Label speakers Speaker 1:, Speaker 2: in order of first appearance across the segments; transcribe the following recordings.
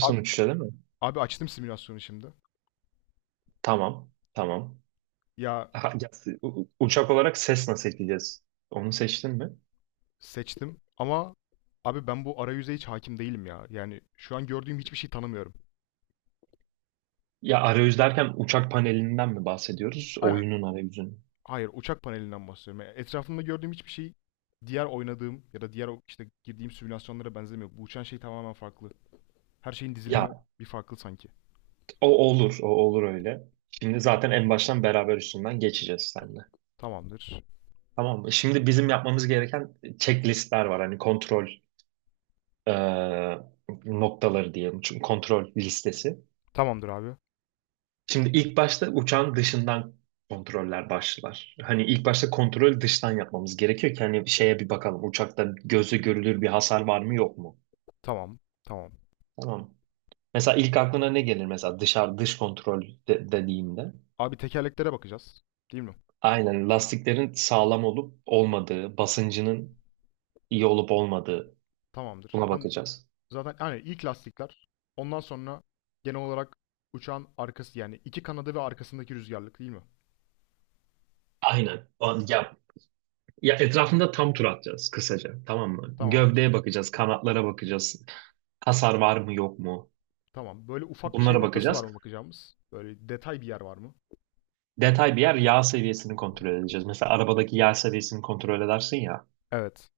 Speaker 1: Abi,
Speaker 2: uçuşa değil mi?
Speaker 1: abi açtım simülasyonu şimdi.
Speaker 2: Tamam. Tamam.
Speaker 1: Ya
Speaker 2: Ha, ya, Uçak olarak ses nasıl ekleyeceğiz? Onu seçtin mi?
Speaker 1: seçtim ama abi ben bu arayüze hiç hakim değilim ya. Yani şu an gördüğüm hiçbir şey tanımıyorum.
Speaker 2: Ya arayüz derken uçak panelinden mi bahsediyoruz?
Speaker 1: Aynen.
Speaker 2: Oyunun arayüzünü.
Speaker 1: Hayır, uçak panelinden bahsediyorum. Yani etrafımda gördüğüm hiçbir şey diğer oynadığım ya da diğer o- işte girdiğim simülasyonlara benzemiyor. Bu uçan şey tamamen farklı. Her şeyin dizilimi
Speaker 2: Ya
Speaker 1: bir farklı sanki.
Speaker 2: O olur öyle. Şimdi zaten en baştan beraber üstünden geçeceğiz seninle.
Speaker 1: Tamamdır.
Speaker 2: Tamam mı? Şimdi bizim yapmamız gereken checklistler var. Hani kontrol e, noktaları diyelim. Çünkü kontrol listesi.
Speaker 1: Tamamdır abi.
Speaker 2: Şimdi ilk başta uçağın dışından kontroller başlar. Hani ilk başta kontrol dıştan yapmamız gerekiyor ki hani şeye bir bakalım uçakta gözle görülür bir hasar var mı yok mu?
Speaker 1: Tamam. Tamam.
Speaker 2: Tamam. Mesela ilk aklına ne gelir mesela dışarı dış kontrol dediğimde?
Speaker 1: Abi tekerleklere bakacağız. Değil mi?
Speaker 2: Aynen lastiklerin sağlam olup olmadığı, basıncının iyi olup olmadığı
Speaker 1: Tamamdır.
Speaker 2: buna
Speaker 1: Ben
Speaker 2: bakacağız.
Speaker 1: zaten hani ilk lastikler. Ondan sonra genel olarak uçağın arkası, yani iki kanadı ve arkasındaki rüzgarlık, değil mi?
Speaker 2: Aynen. Ya, etrafında tam tur atacağız kısaca tamam mı? Gövdeye
Speaker 1: Tamamdır.
Speaker 2: bakacağız, kanatlara bakacağız. Hasar var mı yok mu?
Speaker 1: Tamam. Böyle ufak şey
Speaker 2: Bunlara
Speaker 1: noktası var
Speaker 2: bakacağız.
Speaker 1: mı bakacağımız? Böyle detay bir yer var mı?
Speaker 2: Detay bir yer yağ seviyesini kontrol edeceğiz. Mesela arabadaki yağ seviyesini kontrol edersin ya.
Speaker 1: Evet.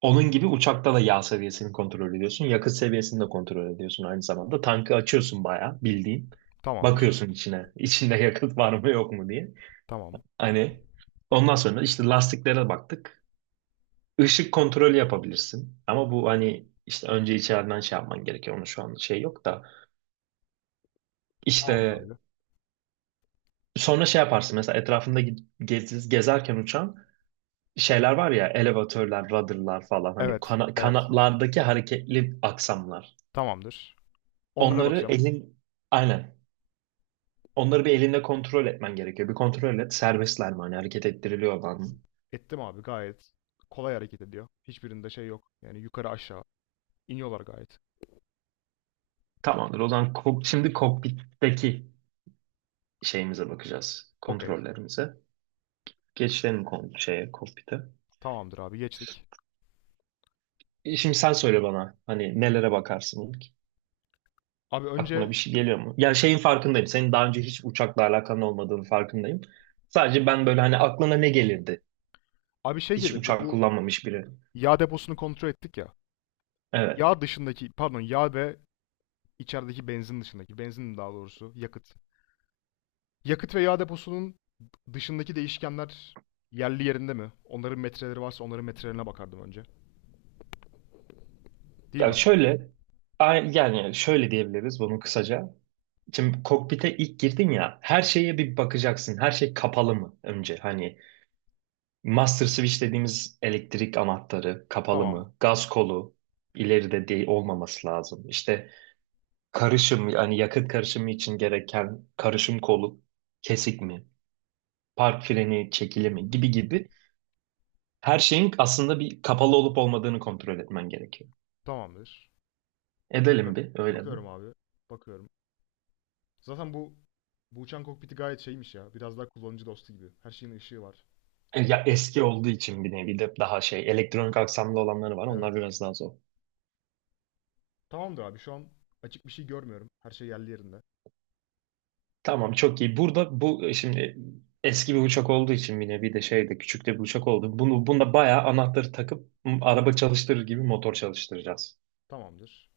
Speaker 2: Onun gibi uçakta da yağ seviyesini kontrol ediyorsun. Yakıt seviyesini de kontrol ediyorsun aynı zamanda. Tankı açıyorsun bayağı bildiğin.
Speaker 1: Tamamdır.
Speaker 2: Bakıyorsun içine. İçinde yakıt var mı yok mu diye.
Speaker 1: Tamam.
Speaker 2: Hani ondan sonra işte lastiklere baktık. Işık kontrolü yapabilirsin. Ama bu hani işte önce içeriden şey yapman gerekiyor. Onun şu an şey yok da.
Speaker 1: Tamamdır
Speaker 2: İşte
Speaker 1: abi.
Speaker 2: sonra şey yaparsın. Mesela etrafında gezerken uçağın şeyler var ya elevatörler, rudder'lar falan hani
Speaker 1: Evet. Evet.
Speaker 2: kanatlardaki hareketli aksamlar.
Speaker 1: Tamamdır. Onlara
Speaker 2: Onları
Speaker 1: bakacağım.
Speaker 2: elin aynen. Onları bir elinde kontrol etmen gerekiyor. Bir kontrol et serbestler mi hani hareket ettiriliyorlar mı?
Speaker 1: Ettim abi gayet. Kolay hareket ediyor. Hiçbirinde şey yok. Yani yukarı aşağı iniyorlar gayet.
Speaker 2: Tamamdır. O zaman şimdi kokpitteki şeyimize bakacağız.
Speaker 1: Okey.
Speaker 2: Kontrollerimize. Geçelim kon şeye kokpite.
Speaker 1: Tamamdır abi geçtik.
Speaker 2: Şimdi sen söyle bana hani nelere bakarsın ilk?
Speaker 1: Abi
Speaker 2: Aklına
Speaker 1: önce
Speaker 2: bir şey geliyor mu? Ya şeyin farkındayım. Senin daha önce hiç uçakla alakan olmadığını farkındayım. Sadece ben böyle hani aklına ne gelirdi.
Speaker 1: abi şey
Speaker 2: Hiç
Speaker 1: gelirdi,
Speaker 2: uçak
Speaker 1: bu
Speaker 2: kullanmamış biri.
Speaker 1: yağ deposunu kontrol ettik ya.
Speaker 2: Evet.
Speaker 1: Yağ dışındaki, pardon yağ ve içerideki benzin dışındaki, benzin daha doğrusu yakıt. Yakıt ve yağ deposunun dışındaki değişkenler yerli yerinde mi? Onların metreleri varsa onların metrelerine bakardım önce. Değil
Speaker 2: Yani
Speaker 1: mi?
Speaker 2: şöyle yani şöyle diyebiliriz bunu kısaca. Şimdi kokpite ilk girdin ya her şeye bir bakacaksın. Her şey kapalı mı önce? Hani master switch dediğimiz elektrik anahtarı kapalı
Speaker 1: Tamam.
Speaker 2: mı? Gaz kolu ileride değil olmaması lazım. İşte karışım yani yakıt karışımı için gereken karışım kolu kesik mi? Park freni çekili mi? Gibi gibi her şeyin aslında bir kapalı olup olmadığını kontrol etmen gerekiyor.
Speaker 1: Tamamdır.
Speaker 2: Edelim
Speaker 1: Bakıyorum.
Speaker 2: bir öyle mi?
Speaker 1: Bakıyorum abi. Bakıyorum. Zaten bu uçan kokpiti gayet şeymiş ya. Biraz daha kullanıcı dostu gibi. Her şeyin ışığı var.
Speaker 2: Ya
Speaker 1: Biliyorsun.
Speaker 2: eski olduğu için bir nevi de daha şey elektronik aksamlı olanları var. Onlar
Speaker 1: Evet.
Speaker 2: biraz daha zor.
Speaker 1: Tamamdır abi. Şu an açık bir şey görmüyorum. Her şey yerli yerinde.
Speaker 2: Tamam çok iyi. Burada bu şimdi eski bir uçak olduğu için bir nevi de şey de küçük de bir uçak oldu. Bunu bunda bayağı anahtarı takıp araba çalıştırır gibi motor çalıştıracağız.
Speaker 1: Tamamdır.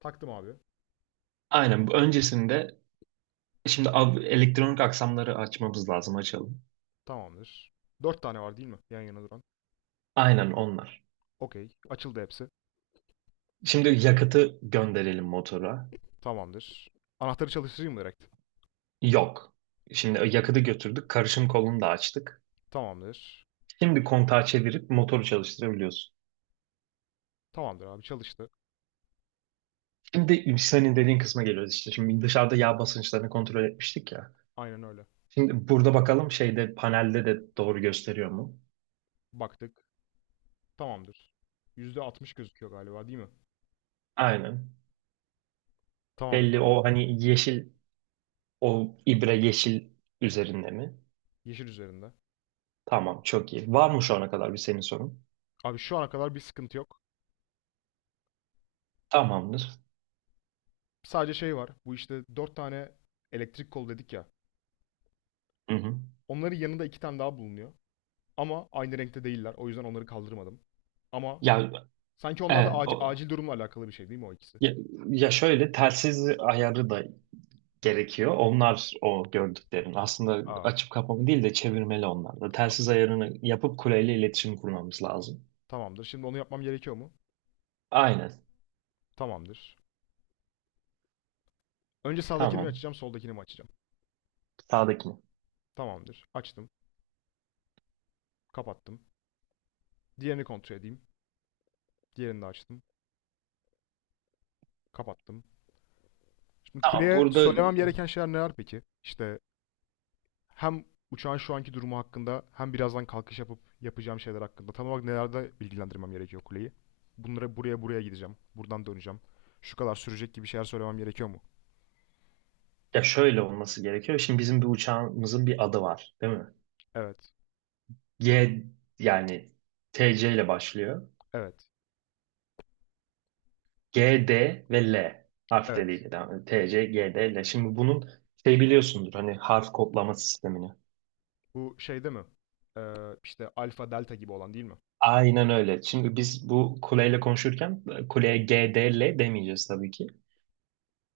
Speaker 1: Taktım abi.
Speaker 2: Aynen bu öncesinde şimdi elektronik aksamları açmamız lazım açalım.
Speaker 1: Tamamdır. Dört tane var değil mi? Yan yana duran.
Speaker 2: Aynen onlar.
Speaker 1: Okey. Açıldı hepsi.
Speaker 2: Şimdi yakıtı gönderelim motora.
Speaker 1: Tamamdır. Anahtarı çalıştırayım mı direkt?
Speaker 2: Yok. Şimdi yakıtı götürdük. Karışım kolunu da açtık.
Speaker 1: Tamamdır.
Speaker 2: Şimdi kontağı çevirip motoru çalıştırabiliyorsun.
Speaker 1: Tamamdır abi çalıştı.
Speaker 2: Şimdi senin dediğin kısma geliyoruz işte. Şimdi dışarıda yağ basınçlarını kontrol etmiştik ya.
Speaker 1: Aynen öyle.
Speaker 2: Şimdi burada bakalım şeyde panelde de doğru gösteriyor mu?
Speaker 1: Baktık. Tamamdır. %60 gözüküyor galiba değil mi?
Speaker 2: Aynen.
Speaker 1: Tamamdır
Speaker 2: Belli
Speaker 1: abi.
Speaker 2: o hani yeşil o ibre yeşil üzerinde mi?
Speaker 1: Yeşil üzerinde.
Speaker 2: Tamam çok iyi. Var mı şu ana kadar bir senin sorun?
Speaker 1: Abi şu ana kadar bir sıkıntı yok.
Speaker 2: Tamamdır.
Speaker 1: Sadece şey var. Bu işte dört tane elektrik kol dedik ya.
Speaker 2: Hı hı.
Speaker 1: Onların yanında 2 tane daha bulunuyor. Ama aynı renkte değiller. O yüzden onları kaldırmadım. Ama
Speaker 2: Ya
Speaker 1: sanki onlar da
Speaker 2: evet,
Speaker 1: acil,
Speaker 2: o,
Speaker 1: acil durumla alakalı bir şey, değil mi o ikisi?
Speaker 2: ya, ya şöyle telsiz ayarı da gerekiyor. Onlar o gördüklerin. Aslında
Speaker 1: Aa,
Speaker 2: açıp kapama değil de çevirmeli onlar da. Telsiz
Speaker 1: anladım.
Speaker 2: ayarını yapıp kuleyle iletişim kurmamız lazım.
Speaker 1: Tamamdır. Şimdi onu yapmam gerekiyor mu?
Speaker 2: Aynen.
Speaker 1: Tamamdır. Önce sağdakini mi
Speaker 2: Tamam.
Speaker 1: açacağım, soldakini mi açacağım?
Speaker 2: Sağdaki mi?
Speaker 1: Tamamdır. Açtım, kapattım. Diğerini kontrol edeyim. Diğerini de açtım, kapattım. Şimdi
Speaker 2: Tamam,
Speaker 1: kuleye
Speaker 2: burada
Speaker 1: söylemem gereken şeyler neler peki? İşte hem uçağın şu anki durumu hakkında, hem birazdan kalkış yapıp yapacağım şeyler hakkında. Tam olarak nelerde bilgilendirmem gerekiyor kuleyi? Buraya buraya gideceğim. Buradan döneceğim. Şu kadar sürecek gibi şeyler söylemem gerekiyor mu?
Speaker 2: ya şöyle olması gerekiyor. Şimdi bizim bir uçağımızın bir adı var, değil mi?
Speaker 1: Evet.
Speaker 2: G yani TC ile başlıyor.
Speaker 1: Evet.
Speaker 2: GD ve L
Speaker 1: Evet.
Speaker 2: harfleriyle devam ediyor. TC, GD, L. Şimdi bunun şey biliyorsundur hani harf kodlama sistemini.
Speaker 1: Bu şeyde mi? Ee, işte alfa delta gibi olan değil mi?
Speaker 2: Aynen öyle. Şimdi biz bu kuleyle konuşurken kuleye GD, L demeyeceğiz tabii ki.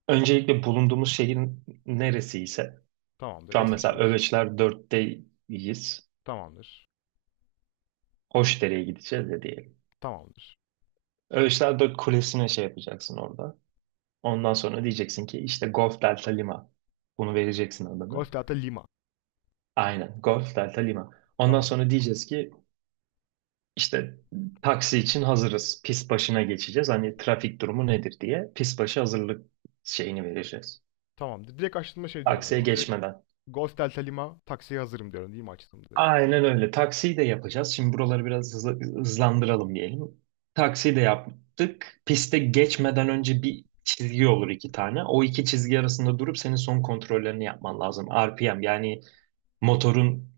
Speaker 2: Öncelikle bulunduğumuz şehrin neresi ise şu
Speaker 1: Tamamdır.
Speaker 2: an mesela
Speaker 1: Eskişehir.
Speaker 2: Öveçler dörtteyiz.
Speaker 1: Tamamdır.
Speaker 2: Hoşdere'ye gideceğiz ya diyelim.
Speaker 1: Tamamdır.
Speaker 2: Öğüşler Dört Kulesi'ne şey yapacaksın orada. Ondan sonra diyeceksin ki işte Golf Delta Lima. Bunu vereceksin adını.
Speaker 1: Golf Delta Lima.
Speaker 2: Aynen. Golf Delta Lima. Ondan
Speaker 1: Tamam.
Speaker 2: sonra diyeceğiz ki işte taksi için hazırız. Pist başına geçeceğiz. Hani trafik durumu nedir diye pist başı hazırlık şeyini vereceğiz.
Speaker 1: Tamam. Direkt açtığımda şey diyorum o
Speaker 2: Taksiye
Speaker 1: zaman. Direkt
Speaker 2: geçmeden.
Speaker 1: Golf Delta Lima taksiye hazırım diyorum değil mi açtığımda direkt?
Speaker 2: Aynen öyle. Taksiyi de yapacağız. Şimdi buraları biraz hızlandıralım diyelim. Taksiyi de yaptık. Piste geçmeden önce bir çizgi olur iki tane. O iki çizgi arasında durup senin son kontrollerini yapman lazım. RPM yani motorun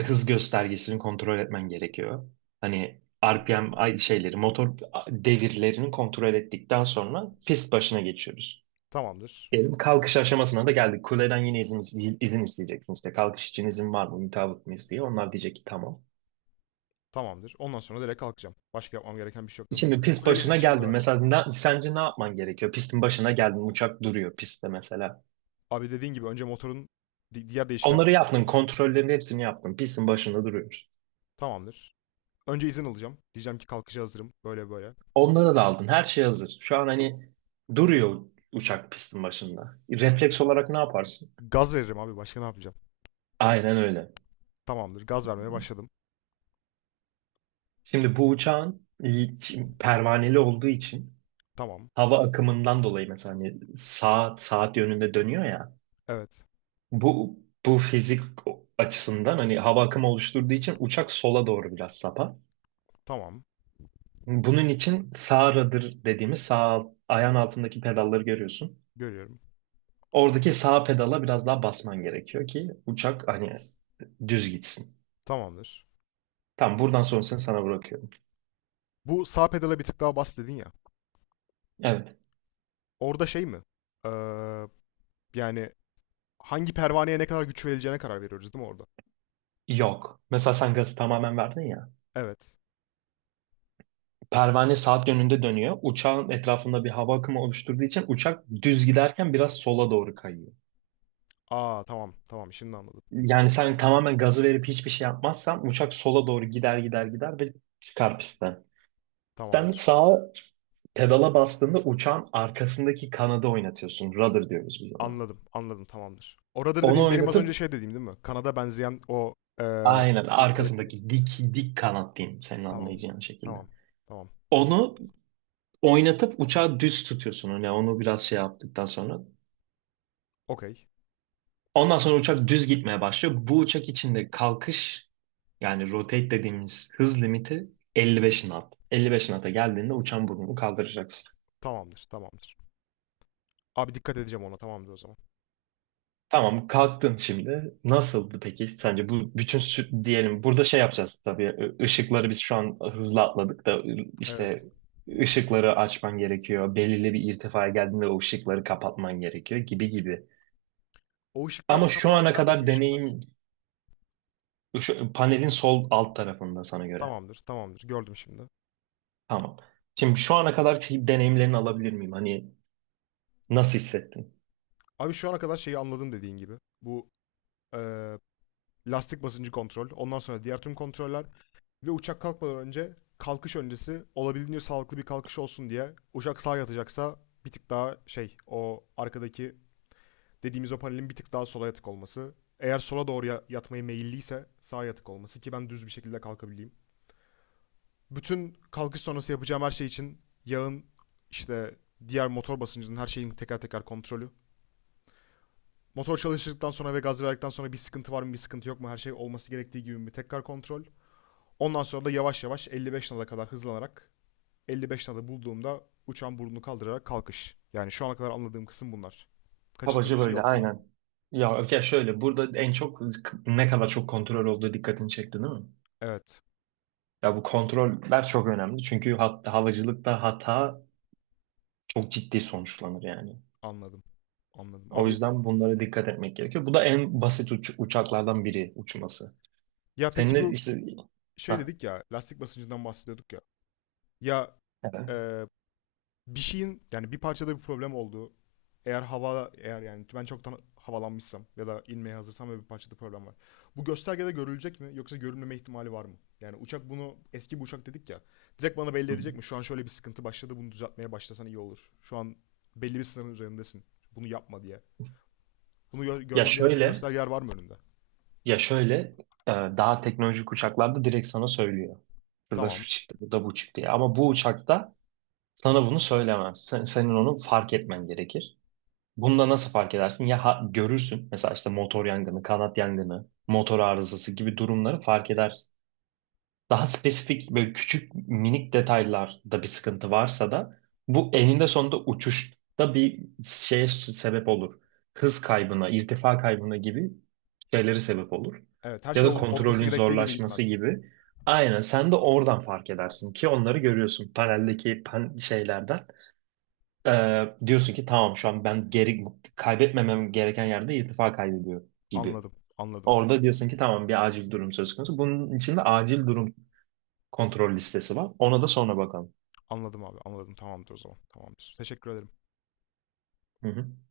Speaker 2: hız göstergesini kontrol etmen gerekiyor. Hani RPM şeyleri, motor devirlerini kontrol ettikten sonra pist başına geçiyoruz.
Speaker 1: Tamamdır.
Speaker 2: Diyelim kalkış aşamasına da geldik. Kuleden yine izin isteyeceksin. İşte kalkış için izin var mı, mutabık mıyız diye. Onlar diyecek ki tamam.
Speaker 1: Tamamdır. Ondan sonra direkt kalkacağım. Başka yapmam gereken bir şey yok değil mi?
Speaker 2: Şimdi pist
Speaker 1: Kuleyle
Speaker 2: başına
Speaker 1: iletişim bu
Speaker 2: geldin.
Speaker 1: kadar.
Speaker 2: Mesela sence ne yapman gerekiyor? Pistin başına geldin. Uçak duruyor pistte mesela.
Speaker 1: Abi dediğin gibi önce motorun diğer
Speaker 2: Onları
Speaker 1: değişkenlerini kontrol
Speaker 2: yaptın.
Speaker 1: edeceğim.
Speaker 2: Kontrollerin hepsini yaptın. Pistin başında duruyor.
Speaker 1: Tamamdır. Önce izin alacağım. Diyeceğim ki kalkışa hazırım. Böyle böyle.
Speaker 2: Onları da aldın. Her şey hazır. Şu an hani duruyor uçak pistin başında. Refleks olarak ne yaparsın?
Speaker 1: Gaz veririm abi. Başka ne yapacağım?
Speaker 2: Aynen öyle.
Speaker 1: Tamamdır. Gaz vermeye başladım.
Speaker 2: Şimdi bu uçağın pervaneli olduğu için
Speaker 1: Tamam.
Speaker 2: hava akımından dolayı mesela hani saat yönünde dönüyor ya.
Speaker 1: Evet.
Speaker 2: Bu bu fizik açısından hani hava akımı oluşturduğu için uçak sola doğru biraz sapar.
Speaker 1: Tamam.
Speaker 2: Bunun için sağ rudder dediğimiz sağ ayağın altındaki pedalları görüyorsun.
Speaker 1: Görüyorum.
Speaker 2: Oradaki sağ pedala biraz daha basman gerekiyor ki uçak hani düz gitsin.
Speaker 1: Tamamdır.
Speaker 2: Tamam buradan sonrasını sana bırakıyorum.
Speaker 1: Bu sağ pedala bir tık daha bas dedin ya.
Speaker 2: Evet.
Speaker 1: Orada şey mi? Ee, Yani hangi pervaneye ne kadar güç verileceğine karar veriyoruz değil mi orada?
Speaker 2: Yok. Mesela sen gazı tamamen verdin ya.
Speaker 1: Evet.
Speaker 2: Pervane saat yönünde dönüyor. Uçağın etrafında bir hava akımı oluşturduğu için uçak düz giderken biraz sola doğru kayıyor.
Speaker 1: Aa tamam tamam şimdi anladım.
Speaker 2: Yani
Speaker 1: Şimdi
Speaker 2: sen
Speaker 1: anladım.
Speaker 2: tamamen gazı verip hiçbir şey yapmazsan uçak sola doğru gider ve çıkar pistten. Sen
Speaker 1: Tamamdır.
Speaker 2: sağa pedala bastığında uçan arkasındaki kanadı oynatıyorsun. Rudder diyoruz biz ona.
Speaker 1: Anladım anladım tamamdır. Oradır
Speaker 2: Onu
Speaker 1: dediğim benim az önce
Speaker 2: oynatıp
Speaker 1: şey dediğim değil mi? Kanada benzeyen o
Speaker 2: Aynen
Speaker 1: rüzgarlık dediğim.
Speaker 2: arkasındaki dik dik kanat diyeyim senin
Speaker 1: Tamam.
Speaker 2: anlayacağın şekilde.
Speaker 1: Tamam. Tamam.
Speaker 2: Onu oynatıp uçağı düz tutuyorsun. Hani onu biraz şey yaptıktan sonra.
Speaker 1: Okey.
Speaker 2: Ondan sonra uçak düz gitmeye başlıyor. Bu uçak içinde kalkış yani rotate dediğimiz hız limiti 55 knot. 55 knot'a geldiğinde uçan burnunu kaldıracaksın.
Speaker 1: Tamamdır tamamdır. Abi dikkat edeceğim ona, tamamdır o zaman.
Speaker 2: Tamam kalktın şimdi. Nasıldı peki sence bu bütün diyelim burada şey yapacağız tabii ışıkları biz şu an hızlı atladık da işte
Speaker 1: Evet.
Speaker 2: ışıkları açman gerekiyor. Belirli bir irtifaya geldiğinde o ışıkları kapatman gerekiyor gibi gibi.
Speaker 1: O ışıklar
Speaker 2: Ama
Speaker 1: tam
Speaker 2: şu
Speaker 1: olarak
Speaker 2: ana
Speaker 1: neredeki
Speaker 2: kadar
Speaker 1: ışıklar?
Speaker 2: deneyim şu, panelin sol alt tarafında sana göre.
Speaker 1: Tamamdır tamamdır gördüm şimdi.
Speaker 2: Tamam. Şimdi şu ana kadar ki deneyimlerini alabilir miyim? Hani nasıl hissettin?
Speaker 1: Abi şu ana kadar şeyi anladım dediğin gibi. Bu eee, lastik basıncı kontrol, ondan sonra diğer tüm kontroller ve uçak kalkmadan önce, kalkış öncesi, olabildiğince sağlıklı bir kalkış olsun diye uçak sağa yatacaksa bir tık daha şey, o arkadaki dediğimiz o panelin bir tık daha sola yatık olması. Eğer sola doğru yatmaya meyilliyse sağa yatık olması ki ben düz bir şekilde kalkabileyim. Bütün kalkış sonrası yapacağım her şey için yağın, işte diğer motor basıncının, her şeyin teker teker kontrolü. Motor çalıştıktan sonra ve gaz verdikten sonra bir sıkıntı var mı, bir sıkıntı yok mu, her şey olması gerektiği gibi mi, tekrar kontrol. Ondan sonra da yavaş yavaş 55 nada kadar hızlanarak 55 nada bulduğumda uçağın burnunu kaldırarak kalkış. Yani şu ana kadar anladığım kısım bunlar. Kaçırdığım
Speaker 2: Kabaca
Speaker 1: bir şey
Speaker 2: böyle
Speaker 1: yok değil mi?
Speaker 2: aynen. Ya şöyle burada en çok ne kadar çok kontrol olduğu dikkatini çekti değil mi?
Speaker 1: Evet,
Speaker 2: Ya bu kontroller çok önemli çünkü hat halıcılıkta hata çok ciddi sonuçlanır yani.
Speaker 1: anladım. Anladım.
Speaker 2: O
Speaker 1: Abi
Speaker 2: yüzden bunlara dikkat etmek gerekiyor. Bu da en basit uçaklardan biri uçması.
Speaker 1: ya peki
Speaker 2: Seninle
Speaker 1: bu
Speaker 2: işte
Speaker 1: şey
Speaker 2: ha
Speaker 1: dedik ya, lastik basıncından bahsediyorduk ya. Ya
Speaker 2: evet.
Speaker 1: e, Bir şeyin, yani bir parçada bir problem olduğu, eğer hava, eğer yani ben çoktan havalanmışsam ya da inmeye hazırsam ve bir parçada problem var. Bu göstergede görülecek mi yoksa görünmeme ihtimali var mı? Yani uçak bunu, eski bir uçak dedik ya. Direkt bana belli
Speaker 2: Hı.
Speaker 1: edecek mi? Şu an şöyle bir sıkıntı başladı, bunu düzeltmeye başlasan iyi olur. Şu an belli bir sınırın üzerindesin. Bunu yapma diye. Bunu
Speaker 2: Ya
Speaker 1: görmem gereken
Speaker 2: şöyle
Speaker 1: göstergeler var mı önünde?
Speaker 2: ya şöyle Daha teknolojik uçaklarda direkt sana söylüyor. Şurada
Speaker 1: Tamam.
Speaker 2: şu çıktı, burada bu çıktı diye. Ama bu uçakta sana bunu söylemez. Senin onu fark etmen gerekir. Bunda nasıl fark edersin? Ya görürsün mesela işte motor yangını, kanat yangını, motor arızası gibi durumları fark edersin. Daha spesifik böyle küçük minik detaylarda bir sıkıntı varsa da bu eninde sonunda uçuşta bir şeye sebep olur. Hız kaybına, irtifa kaybına gibi şeyleri sebep olur.
Speaker 1: Evet her
Speaker 2: Ya
Speaker 1: şey
Speaker 2: da
Speaker 1: olması
Speaker 2: kontrolün
Speaker 1: gerektiği gibi
Speaker 2: zorlaşması
Speaker 1: gitmez.
Speaker 2: gibi. Aynen sen de oradan fark edersin ki onları görüyorsun paneldeki pan şeylerden. Diyorsun ki tamam şu an ben geri kaybetmemem gereken yerde irtifa kaybediyor gibi.
Speaker 1: Anladım. Anladım.
Speaker 2: Orada diyorsun ki tamam bir acil durum söz konusu. Bunun içinde acil durum kontrol listesi var. Ona da sonra bakalım.
Speaker 1: Anladım abi. Anladım. Tamamdır o zaman. Tamamdır. Teşekkür ederim.
Speaker 2: Hı hı.